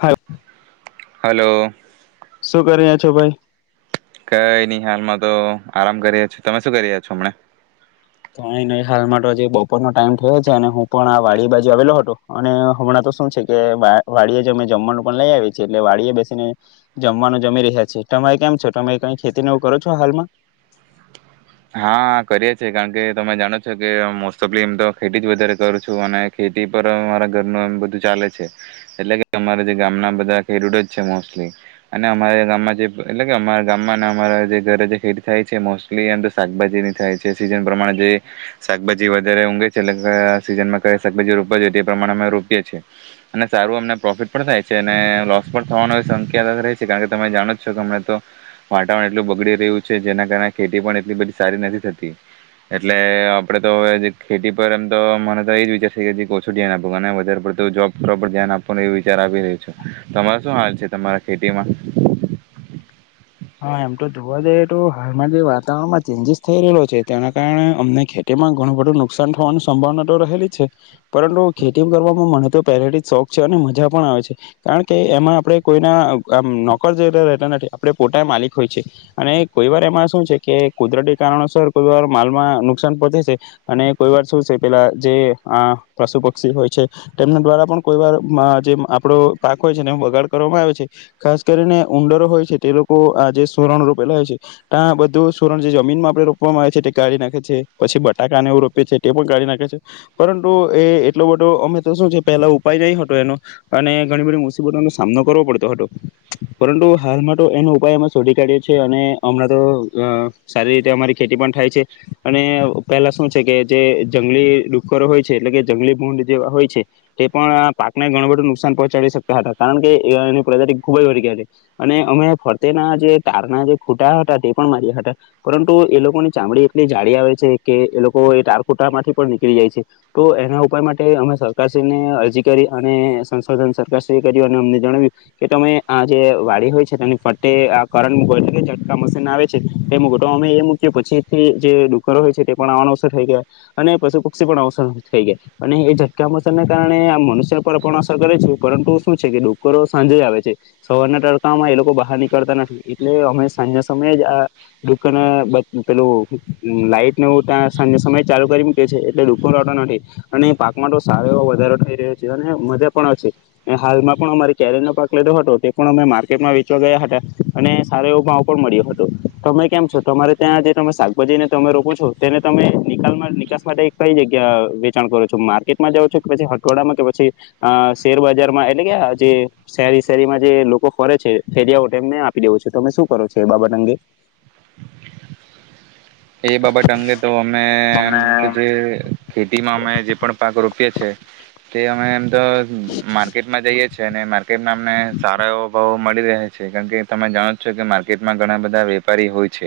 હા હલો શું કરી્યા છો ભાઈ કઈ નઈ હાલમાં તો આરામ કરીએ છ તમે શું કરી્યા છો હમણા તો હાલમાં તોજ બપોરનોો ટાઈમ થયો છે અને હું પણ આ વાડી બાજુ આવેલો હતો અને હમણાં તો શું છે કે વાડીએ જમે જમવાનું પણ લઈ આવી છે એટલે વાડીએ બેસીને જમવાનું જમી રહ્યા છે તમારે કેમ છો તમે કઈ ખેતીને એવું કરો છો હાલમાં હા કરીએ છેીએ કારણ કે તમે જાણો છો કે મોસ્ટફલી એમ તો ખેતી જ વધારે કરું છું અને ખેતી પર અરા ઘરનું એમ બધું ચાલે છે એટલે કે અમારા જે ગામના બધા ખેડૂતો જ છે મોસ્ટલી અને અમારા ગામમાં જે એટલે કે અમારા ગામમાં અને અમારા જે ઘરે જે ખેતી થાય છે મોસ્ટલી શાકભાજીની થાય છે સીઝન પ્રમાણે જે શાકભાજી વધારે ઊંઘે છે એટલે સીઝનમાં ક શાકભાજી રોપવા જોઈ એ પ્રમાણે અમે રોપીએ છીએ અને સારું અમને પ્રોફિટ પણ થાય છે અને લોસ પણ થવાનો શ રહે છે કારણ કે તમે જાણો જ છો કે અમને તો વાતાવરણ એટલું બગડી રહ્યું છે જેના કારણે ખેતી પણ એટલી બધી સારી નથી થતી એટલે આપડે તો હવે ખેતી પર એમ તો મને તો એજ વિચાર છે કે ઓછું ધ્યાન આપો અને વધારેડ જોબ ધ્યાન આપો એ વિચાર આપ રહ્યો છ તમારા શું હાલ છે તમારા ખેતીમાં હા એમ તો જોવા જઈએ તો હાલમાં જે વાતાવરણમાં ચેન્જીસ થઈ રહેલો છે તેના કારણે અમને ખેતીમાં ઘણું બધું નુકસાન થવાની સંભાવના તો રહેલી છે પરંતુ ખેતી કરવામાં મને તો પહેલેથી શોખ છે અને મજા પણ આવે છે કારણ કે એમાં આપણે કોઈના આ નોકર રહેતા નથી આપણે પોટા માલિક હોય છે અને કોઈ વાર એમાં શું છે કે કુદરતી કારણોસર કોઈ વાર માલમાં નુકસાન પહોંચે છે અને કોઈ વાર શું છે પેલા જે આ પશુ પક્ષી હોય છે તેમના દ્વારા પણ કોઈ વાર જે આપણો પાક હોય છેને એ બગાડ કરવામાં આવે છે ખાસ કરીને ઉઊંંદરો હોય છે તે સુણ રેલા હોય છે ત બધું સુરણ જે જમીનમાં આપણે રોપવામાં આવે છે તે કાઢી નાખે છે પછી બટાકાનેવ રોપીી છે તે પણ કાઢી નાખે છે પરંતુ એ એટલો બધો અમે તો શું છે પેલા ઉપાય જય હતો એનો અને ઘણી બધી મુસીબતો નો સામનો કરવો પડતો હતો પરંતુ હાલમાં તો એનો ઉપાય અમે શોધી કાઢ્યોી અને હમણાં તો સારી રીતે અમારી ખેતી પણ થાય છે અને પહેલા શું છે કે જે જંગલી ડુકરો હોય છે એટલે કે જંગલી ભૂંડ જે હોય છે તે પણ પાકને ઘણું બધું નુકસાન પહોંચાડી શકતા હતા કારણ કે એની પ્રજાતિ ખૂબ જ વર્ગ હતી અને અમે તેના જે તારના જે ખૂટા હતા તે પણ માર્યા હતા પરંતુ એ લોકોની ચામડી એટલી જાળી આવે છે કે એ લોકો એ તાર ખૂટામાંથી પણ નીકળી જાય છે તો એના ઉપાય માટે અમે સરકારશ્રીને અરજી કરી અને સંશોધન સરકારશ્રી કર્યું અને અમને જણાવ્યું કે તમે આ જે વાડી હોય છે તેની ટ ટકા મશન આવે છે તે મટ અમે એ મૂક પછીથી જે ડુકરો હોય છે તે પણ આવાનો અવસર થઈ ગયા અને પશુ પક્ષી પણ અવસર થઈ ગયા અને એ ટકા મશનને કારણે મનુષ્ય પર પણ અસર કરે છે પરંતુ શું છે કે ડુકરો સાંજે આવે છે સવારના તડકામાં એ લોકો નીકળતા નથી એટલે અમે સાંજે સમયે જ આ દુકને પેલું લાઈટ નું ત્યાં સાંજે સમય ચાલુ કરી મૂકી છે એટલે દુકો આવતો નથી અને પાકમાં તો સાર એ વધારો થઈ રહ્યો છે અને મજા પણ છે હાલમાં પણ અમારે કેરીયર નો પાક લીધો હતો તે પણ અમે માર્કેટમાં ગયા હતા અને સારો એવો ભાવ પણ મળ્યો હતો તમે કેમ છો તમારે ત્યાં જે તમે શાકભાજીને તમે રોકો છો તેને તમે નિકાલમાં નિકાસ માટે કઈ જગ્યા વેચાણ કરો છો માર્કેટમાં જાાવ છો કે પછી હટવાડામાં કે પછી શેરબજારમાં એટલે કે આ જે શેરી શેરીમાં જે લોકો ફરે છે ફેરી એમને આપી દેવો છ તો તમે શું કરો છો એ બાબત અંગે એ બાબત અંગે તો તમે અમેમ જે ખેતીમાં અમે જે પણ પાક રોપીએ છે તે અમે તો માર્કેટમાં જઈએ છે અનેને માર્કેટમાં અમને સારા એવો બઉ મળ રહે છે કાર તમે જાણો છો કે માર્કેટમાં ઘણા બધા વેપારી હોય છે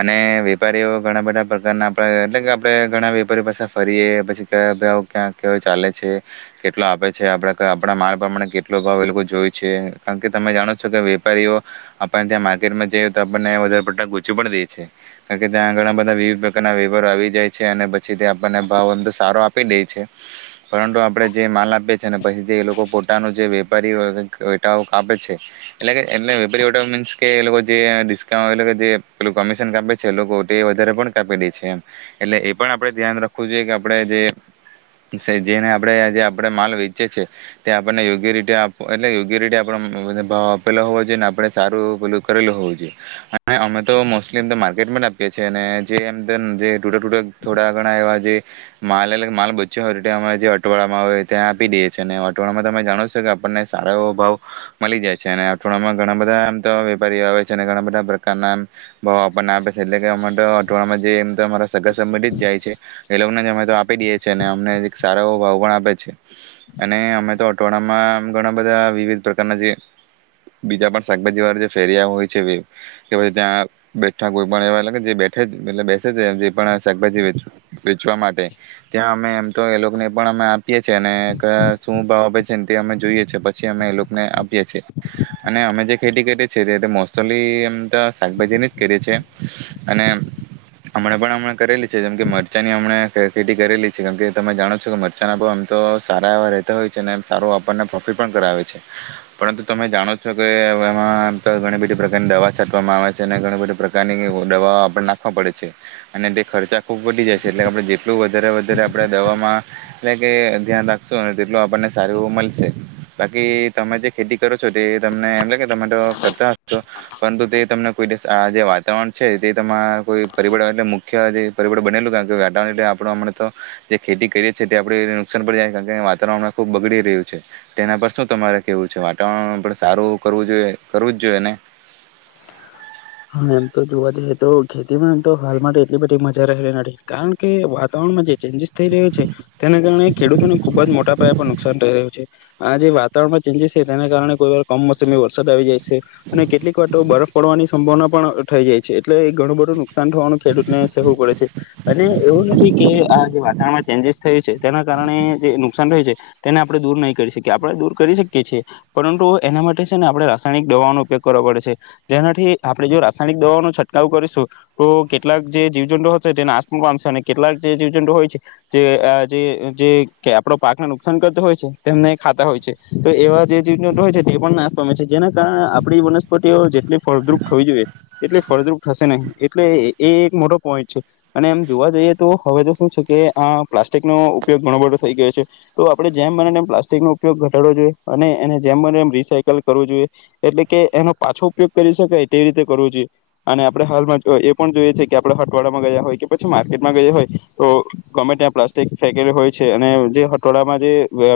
અને વેપારીઓ ઘણા બધા પ્રકારના આપણા એટલે કે આપણે ઘણા વેપારીઓ પાછ ફરીએ પછી કયા ભાવ ક્યાં કયો ચાલે છે કેટલો આપે છે આપ આપણા માળ પ્રમાણે કેટલો ભાવ એ લોકો જોય છે કારણ કે તમે જાણો છો કે વેપારીઓ આપણને ત્યાં માર્કેટમાં જઈ તો આપણને વધારે પડતા ગૂચી પણ દે છે કાર ત્યાં ઘણા બધા વિવિધ પ્રકારના વેપારો આવી જાય છે અને પછી તે આપણને ભાવ તો સારો આપી દે છે પરંતુ આપણે જે માલ આપીએ છી અને પછી જે એ લોકો પોતાનું જે વેપારી વટાઓ કાપે છે એટલે કે એટલે વેપારી વટા મીન્સ કે એ લોકો જે ડિસ્કાઉન્ટ એટલે કે જે પેલું કમિશન કાપે છે વધારે પણ કાપીે છે એમ એટલે એ પણ આપે ધ્યાન રાખવું જોઈએ કે આપણે જેને આપણેે જે આપણે માલ વેચેી તે આપણને યોગ્ય રીતે આપ એટલે યોગ્ય રીતે આપ ભાવ આપેલો હોવો જોઈએ ને આપણે સારું પેલું કરેલું હોવું જોઈએ અને અમે તો મોલી મટટ થોડા ઘણા એવા જે માલ માલ બચ્યો હોય જે અટવાડમાં આવેય ત્યાં આપી દેએ છ છે અને અટવાડ માં તમે જાણો છો કે આપણને સારા એવો ભાવ મળી જાય છે અને અઠવાડિયામાં ઘણા બધા આમ તો વેપારીઓ આવે છે અને ઘણા બધા પ્રકારનામ ભાવ આપણને આપ એટલે કે અમે તો અઠવાડમાં જેમ અ સગા સં જ જાય છે એ લોકોને જ અમે તો આપી દેએ છી અને અમને સારા ભાવ પણ આપે છે અને અમે તો અઠવાડામાં ઘણા બધા વિવિધ પ્રકારના જે બીજા પણ શાકભાજી વાળ જે ફેર્યા હોય છે કે પછ ત્યાં બેઠ પણ એવા લાગે જે બેઠે જ એટલે બેસે છે જે પણ શાકભાજી વેચવા માટે ત્યાં અમે એમ તો એ લોકોને પણ અમે આપીએ છીએ અને શું ભાવ આપે છે ને તે અમે જોઈએ છ છેએ પછી અમે એ લોકોને આપીએ છીએ અને અમે જે ખેતી કરીએ છીએ તે મોસ્ટલી એમ તો શાકભાજીને જ કરીએ છીએ અને હમણા પણ હમણા કરેલી છે જેમ કે મરચાંની હમણે ખે ખેતી કરેલી છે કેમકે તમે જાણો છો કે મરચાના ભાવ આમ તો સારા એવા રેતા હોય છે અને સારો વાપરને પ્રોફિટ પણ કરાવે છે પરંતુ તમે જાણો છો કે એમાંમ તો ઘણી બધી પ્રકારની દવા છાંટવામાં આવે છે અને ઘણી બધી કાર દવા આપડે નાખવા પડે છે અને તે ખર્ચા ફૂબ બડી જાય છે એટલે આપણે એટલું વધારે વધારે આપણે દવામાં એટલે કે ધ્યાન રાખશું તેટલું આપણને સારું મળશે બાકી તમે જે ખેતી કરો છો તે તમને એમ લ તમે તો કરતા હશો પરંતુ તે તમને કોઈ આ જે વાત વાતાવરણ છે તે તમારા કોઈ પરિબળ, એટલે મુખ્ય જે પરિબળ બનેલું કારણ કે વાટાવરણ એટલે, આપ હમણા તો જે ખેતી કરીએ છીએ તે આપ નુકસાન પડી જાય છે કારણ વાતાવરણ ખુબ બગડી રહ્યું છે તેના પર શું તમારે કેવું છે? વાતાવરણ પણ સારું કરવું જોઈએ, કરવું જ જોઈએ ને? હા, એમ તો જોવા જઈએ તો, ખેતીમાં એમ તો હાલમાં એટલી બધી મજા રહેલી નથી કારણ કે વાતાવરણમાં જે ચેન્જીસ થઈ રહ્યો છે તેના કારણે ખેડૂતોને ખુબ જ મોટા પાયા પર નુકસાન થઈ રહ્યું છે. આ જે વાતાવરણમાં ચેન્જસ છે તેના કારણે કોઈ વાર કમોસમી વરસાદ આવી જાય અને કેટલીક વાર બરફ પડવાની સંભાવના પણ થઈ જાય છે, એટલે એ ઘણું બધું નુકસાન થવાનું ખેડૂતને સહેવું પડે છે. અને એવું નથી કે આ જે વાતાવરણમાં ચેન્જીસ થયું છે, તેના કારણે જે નુકસાન થયુ છે, તેને આપણે દૂર નહીં કરી શકીએ, આપણે દૂર કરી શકીએ છીએ, પરંતુ એના માટે સે ને આપણે રાસાયણિક દવાનો ઉપયોગ કરવો પડે છે. જેનાથી આપણે જો રાસાયણિક દવાઓનો છંટકાવ કરીસુ, તો કેટલાક જે જીવજંટુઓ હસે તે નાશ પા પામશે અને કેટલાક જે જીવજંટુઓ હોય છે જે અ જે, જે આપણો પાકને નુકસાન કરતો હોય છે તેમને ખાતા હોય છે તો એવા જે જીવજંતુઓ હોય છે તે પણ નાશ પામે છે જેના કારણે આપણી વનસ્પ જેટલી ફળદ્રુપ થવી જોઈએ તેટલી ફળદ્રુપ થશે નહીએટલે એ એક મોટો પોઈન્ટ છે. અને એમ જોવા જઈએ તો હવે તો શું છે કે, આ પ્લાસ્ટિકનો ઉપયોગ ઘણો બધો થઈ ગયો છે, તો આપણે જેમ બનેમ પ્લાસ્ટિકનો ઉપયોગ ઘટાડવો જોઈએ, અને એને જેમ બને એમ રીસાયકલ કરવો જોઈએ. એટલે કે એનો પાછો ઉપયોગ કરી શકાય તે રીતે કરવો જોઈએ. અને આપણે હાલમાં એ પણ જોઈએ છે કે, આપણે હટવાડામાં ગયા હોય કે પછી માર્કેટમાં ગયા હોય તો ગમે ત્યાં પ્લાસ્ટિક ફેકેલી હોય છે અને જે હટવાડામાં જે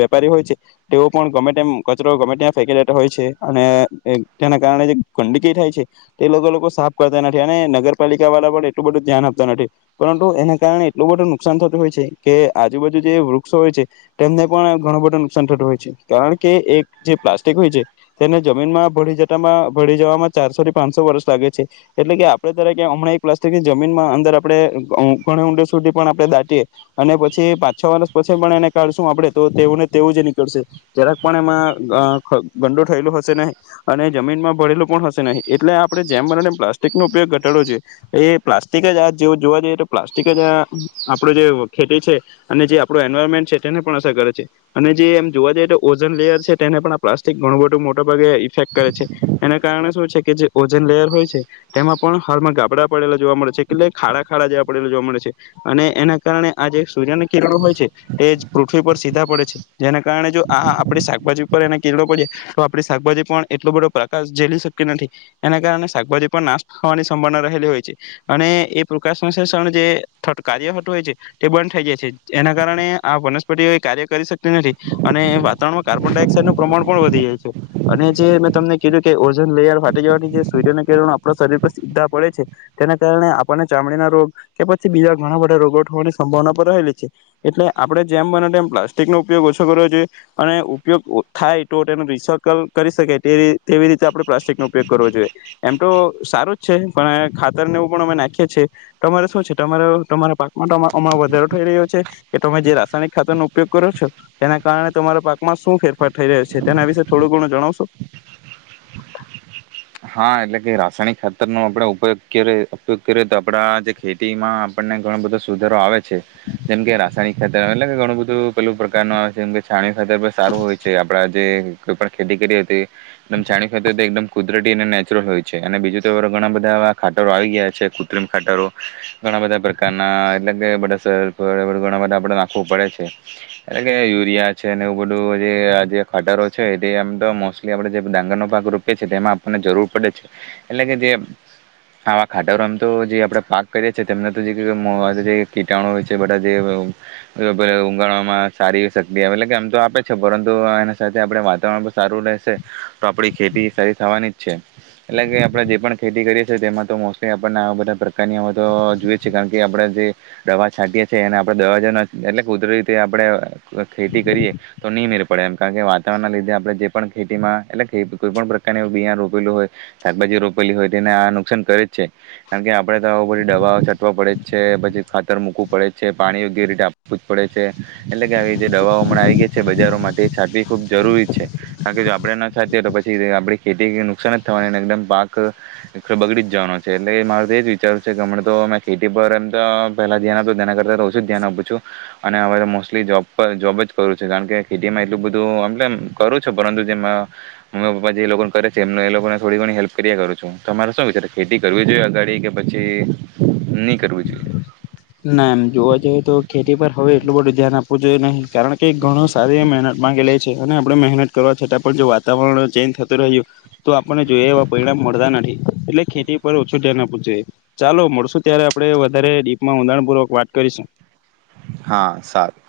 વેપારી હોય છે તેઓ પણ ગમે ટેમ કચરો ગમે ટયા ફેકી દેતા હોય છે અને તેના કારણે જે ગંડકી થાય છે તે લોકો, લોકો સાફ કરતા નથી અને નગરપાલિકા વાળા પણ એટલું બધું ધ્યાન આપતા નથી. પરંતુ એના કારણે એટલું બધું નુકસાન થતું હોય છે કે, આજુબાજુ જે વૃક્ષો હોય છે ટેમને પણ ઘણું બધું નુકસાન થટુ હોય છે, કારણ કે એક જે પ્લાસ્ટિક હોય છે તેને જમીનમાં ભળી જ તમાં ભળી જવામાં ચારસો થી પાંચસો વર્ષ લાગે છે. એટલે કે આપણે તરેકે હમણાં એક પ્લાસ્ટિકની જમીનમાં અંદર આપણેે ઘણા ઊંડે સુધી પણ આપણે દાટીએ અને પછી પાંચ છ વર્ષ પછી પણ એને કાઢશું આપણે તો તેને તેવું જ નીકળશે જરાક પણ આમાં ગંડો થયેલો હશે નહી. અને જમીનમાં ભડેલું પણ હશે નહીં. એટલે આપણે જેમ બનને એમ પ્લાસ્ટિકનો ઉપયોગ ઘટાડો જોઈએ. એ પ્લાસ્ટિક જ આ જેવ જોવા જઈએ તો પ્લાસ્ટિક જ આ આપણો જે ખેતી છે અને જે આપણો એન્વાયરમેન્ટ છે તેને પણ અસર કરે છે અને જે એમ જોવા જઈએ તો ઓઝન લેયર છે તેને પણ આ પ્લાસ્ટિક ઘણું બધું મોટાભાગે ઇફેક્ટ કરે છે એના કારણે શું છે કે જે ઓજન લેયર હોય છે તેમાં પણ હલમાં ગાબડા પડેલા જોવા મળે છે કેટલે ખાડા ખાડા જેવા પડેલા જોવા મળે છે અને એના કારણે આ જે સૂર્યને કિરણો હોય છે એજ પૃથ્વી પર સીધા પડે છે જેના કારણે જો આ આ આપડી શાકભાજી પર એને કિરણો પડ્યા તો આપણી શાકભાજી પણ એટલો બઢો પ્રકાસ ઝેલી સકતી નઠી. એના કારણે સાકભાજી પણ નાસ થવાની સંભાવના રહેલી હોય છે, અને એ પ્રકાશસંશ્લેષણ જે, થત કાર્ય હટુ એ જે, બંધ થઈ જાય છે. એના કારણે આ વનસ્પટી કાર્ય કરી શકટી નથી, અને વાતાવરણમાં કાર્બન ડાયોક્સાઇડનું પ્રમાણ પણ વધી જાય છે અને જે મેં તમને કીધું કે ઓઝન લેયર ફાટી જવાથી જે સૂર્યના કરણો આપણા શરીર પર સીધા પડે છે, તેના કારણે આપણને ચામડીના રોગ કે પછી બીજા ઘણા બધા રોગો થવાની સંભાવના પણ રહેલી છે. એટલે આપણે જેમ બને તેમ પ્લાસ્ટિકનો ઉપયોગ ઓછો કરવો જોઈએ અણે ઉપયોગ ઓ થાય તો તેનું રિસકલ કરી શકાય ટે રી તેવી રીતે આપણે પ્લાસ્ટિક ન ઉપયોગ કરવો જોઈએ એમ તો સારું જ છે, પણ ખાતર ને એવું પણ અમે નાખીએ છે, તમારે સુ છે? તમારો, તમારા, પાકમાં, અમા વધારો થઈ રહ્યો છે કે તમે જે રાસાયણિક ખાતરનો ઉપયોગ કરો છો, તેના કારણે તમારા પાકમાં સુ ફેરફાર થઈ રહ્યો છે તેના વિશે થોડું ઘણું જણાવસો? હા, એટલે કે રાસાયણિક ખાતરનો આપડે ઉપયોગ કેરે, ઉપયોગ કરીએ તો આપડા જે ખેતીમાં આપણને ઘણો બધો સુધારો આવે છે, જેમકે રાસાયણિક ખાતર, એટલે કે ઘણું બધું પેલું પ્રકાર નું આવે છે જેમ કે છાણી [unintelligible] સારું હોય છે આપડડા તે તો પણ ખેતી કરી હો હતી એકદમ છાણીયું ખાતર તો એકદમ કુદર કુદરટી ને નેચરલ હોય છે એમ બીજું તો ઘણા બધા ખાટરો આવી ગયા છે, કૃત્રિમ ખાટરો ઘણા બધા પ્રકારના, એટલે કે બધા સરપર એ બધું, ઘણા બધા આપડ નાખવું પડે છે. એટલે યુરિયા છે અને એવું બધું જે આ જે ખાટરો છે, તે એમ તો મોસ્ટલી આપણે જે ડાંગરનો પાક રોપે છે તેમાં જરૂર પડે છે. એટલે કે જે આવા ખાટરો, આમ તો જે આપણે પાક કરીએ છે, તેમને તો જે કી જે મોગ જે કીટાણુ હોય છે, બધા જે ઉંગડામાં સારી સક્તિ આવે એટલે કે આમ તો, આપે છે પરંતુ આ એના સાથે આપણે વાતાવરણ પણ સારું રહેસે તો આપડી ખેતી સારી થવાની છે, એટલે કે આપણે જે પણ ખેતી કરીએ છીએ તેમાં તો મોસ્ટલી આપણને આ બધા પ્રકારની અમે તો જોઈએ છે, કારણ કે આપણે જે દવા છાંટીએ છે, એને આપણે દવા છે ને એટલે કુદરતી આપણે ખેતી કરીએ તો નહીં મેર પડે એમ, કારણ કે વાતાવરણના લીધે, આપણે જે પણ ખેતીમાં, એટલે કોઈ પણ પ્રકારની બિયાં રોપ હોય, શાકભાજી રોપેલી હોય, તેને આ નુકસાન કરે જ છે. કારણ કે આપડે તો ઉપરથી દવાઓ છટવા પડે જ છે, પછી ખાતર મુકવું પડે જ છે, પાણી યોગ્ય રીતે આપવું જ પડે છે, એટલે કે આવી જે દવાઓ હમણાં આવી ગઈ છે બજારોમાં, માટે છાટવી ખૂબ જરૂરી જ છે. કારણ કે જો આપડણે ન છાંટીએ તો પછી આપડી ખેતી ને નુ નુકસાન જ થવાની, એકદમ પાક બગડી જ જવાનો છે, એટલે મારે તો એ જ વિચાર છે કે હમણાં તો મે ખેતી પર, એમ તો પહેલા ધ્યાન આપું, તેના કરતા ઓછું જ ધ્યાન આપું છું, અને હવે તો, મોસ્ટલી જોબ પર જોબ જ કરું છું, કારણ કે ખેતીમાં એટલું બધું, એટલે એમ કરું છું, પરંતુ જે મ મમ્મી પપ્પા જે લોકો કરે છે તેમને એ લોકોને થોડી ઘણી હેલ્પ કર્યા કરું છું, તમારે સુ વિચાર ખેતી કરવી જોઈએ અગાડી, કે પછી ની કરવી જોઈએ? ના, એમ જોવા જઈએ, તો ખેતી પર હવે એટલું બધું ધ્યાન આપવું જોઈએ નહી. કારણ કે ઘણું સારી એ મહેનત માંગી લે છ અને આપણે મહેનત કરવા છતાં પણ જો વાતાવરણ ચેન્જ થતું રહ્યું તો આપણને જોએ એવા પરિણામ મળતા નથી. એટલે ખેતી પર ઓછું ધ્યાન આપવું જોઈએ, ચાલો મળસુ ત્યારે આપણે વધારે માં ઉંડાણપૂર્વક વાત કરીસુ. હા, સારૂ.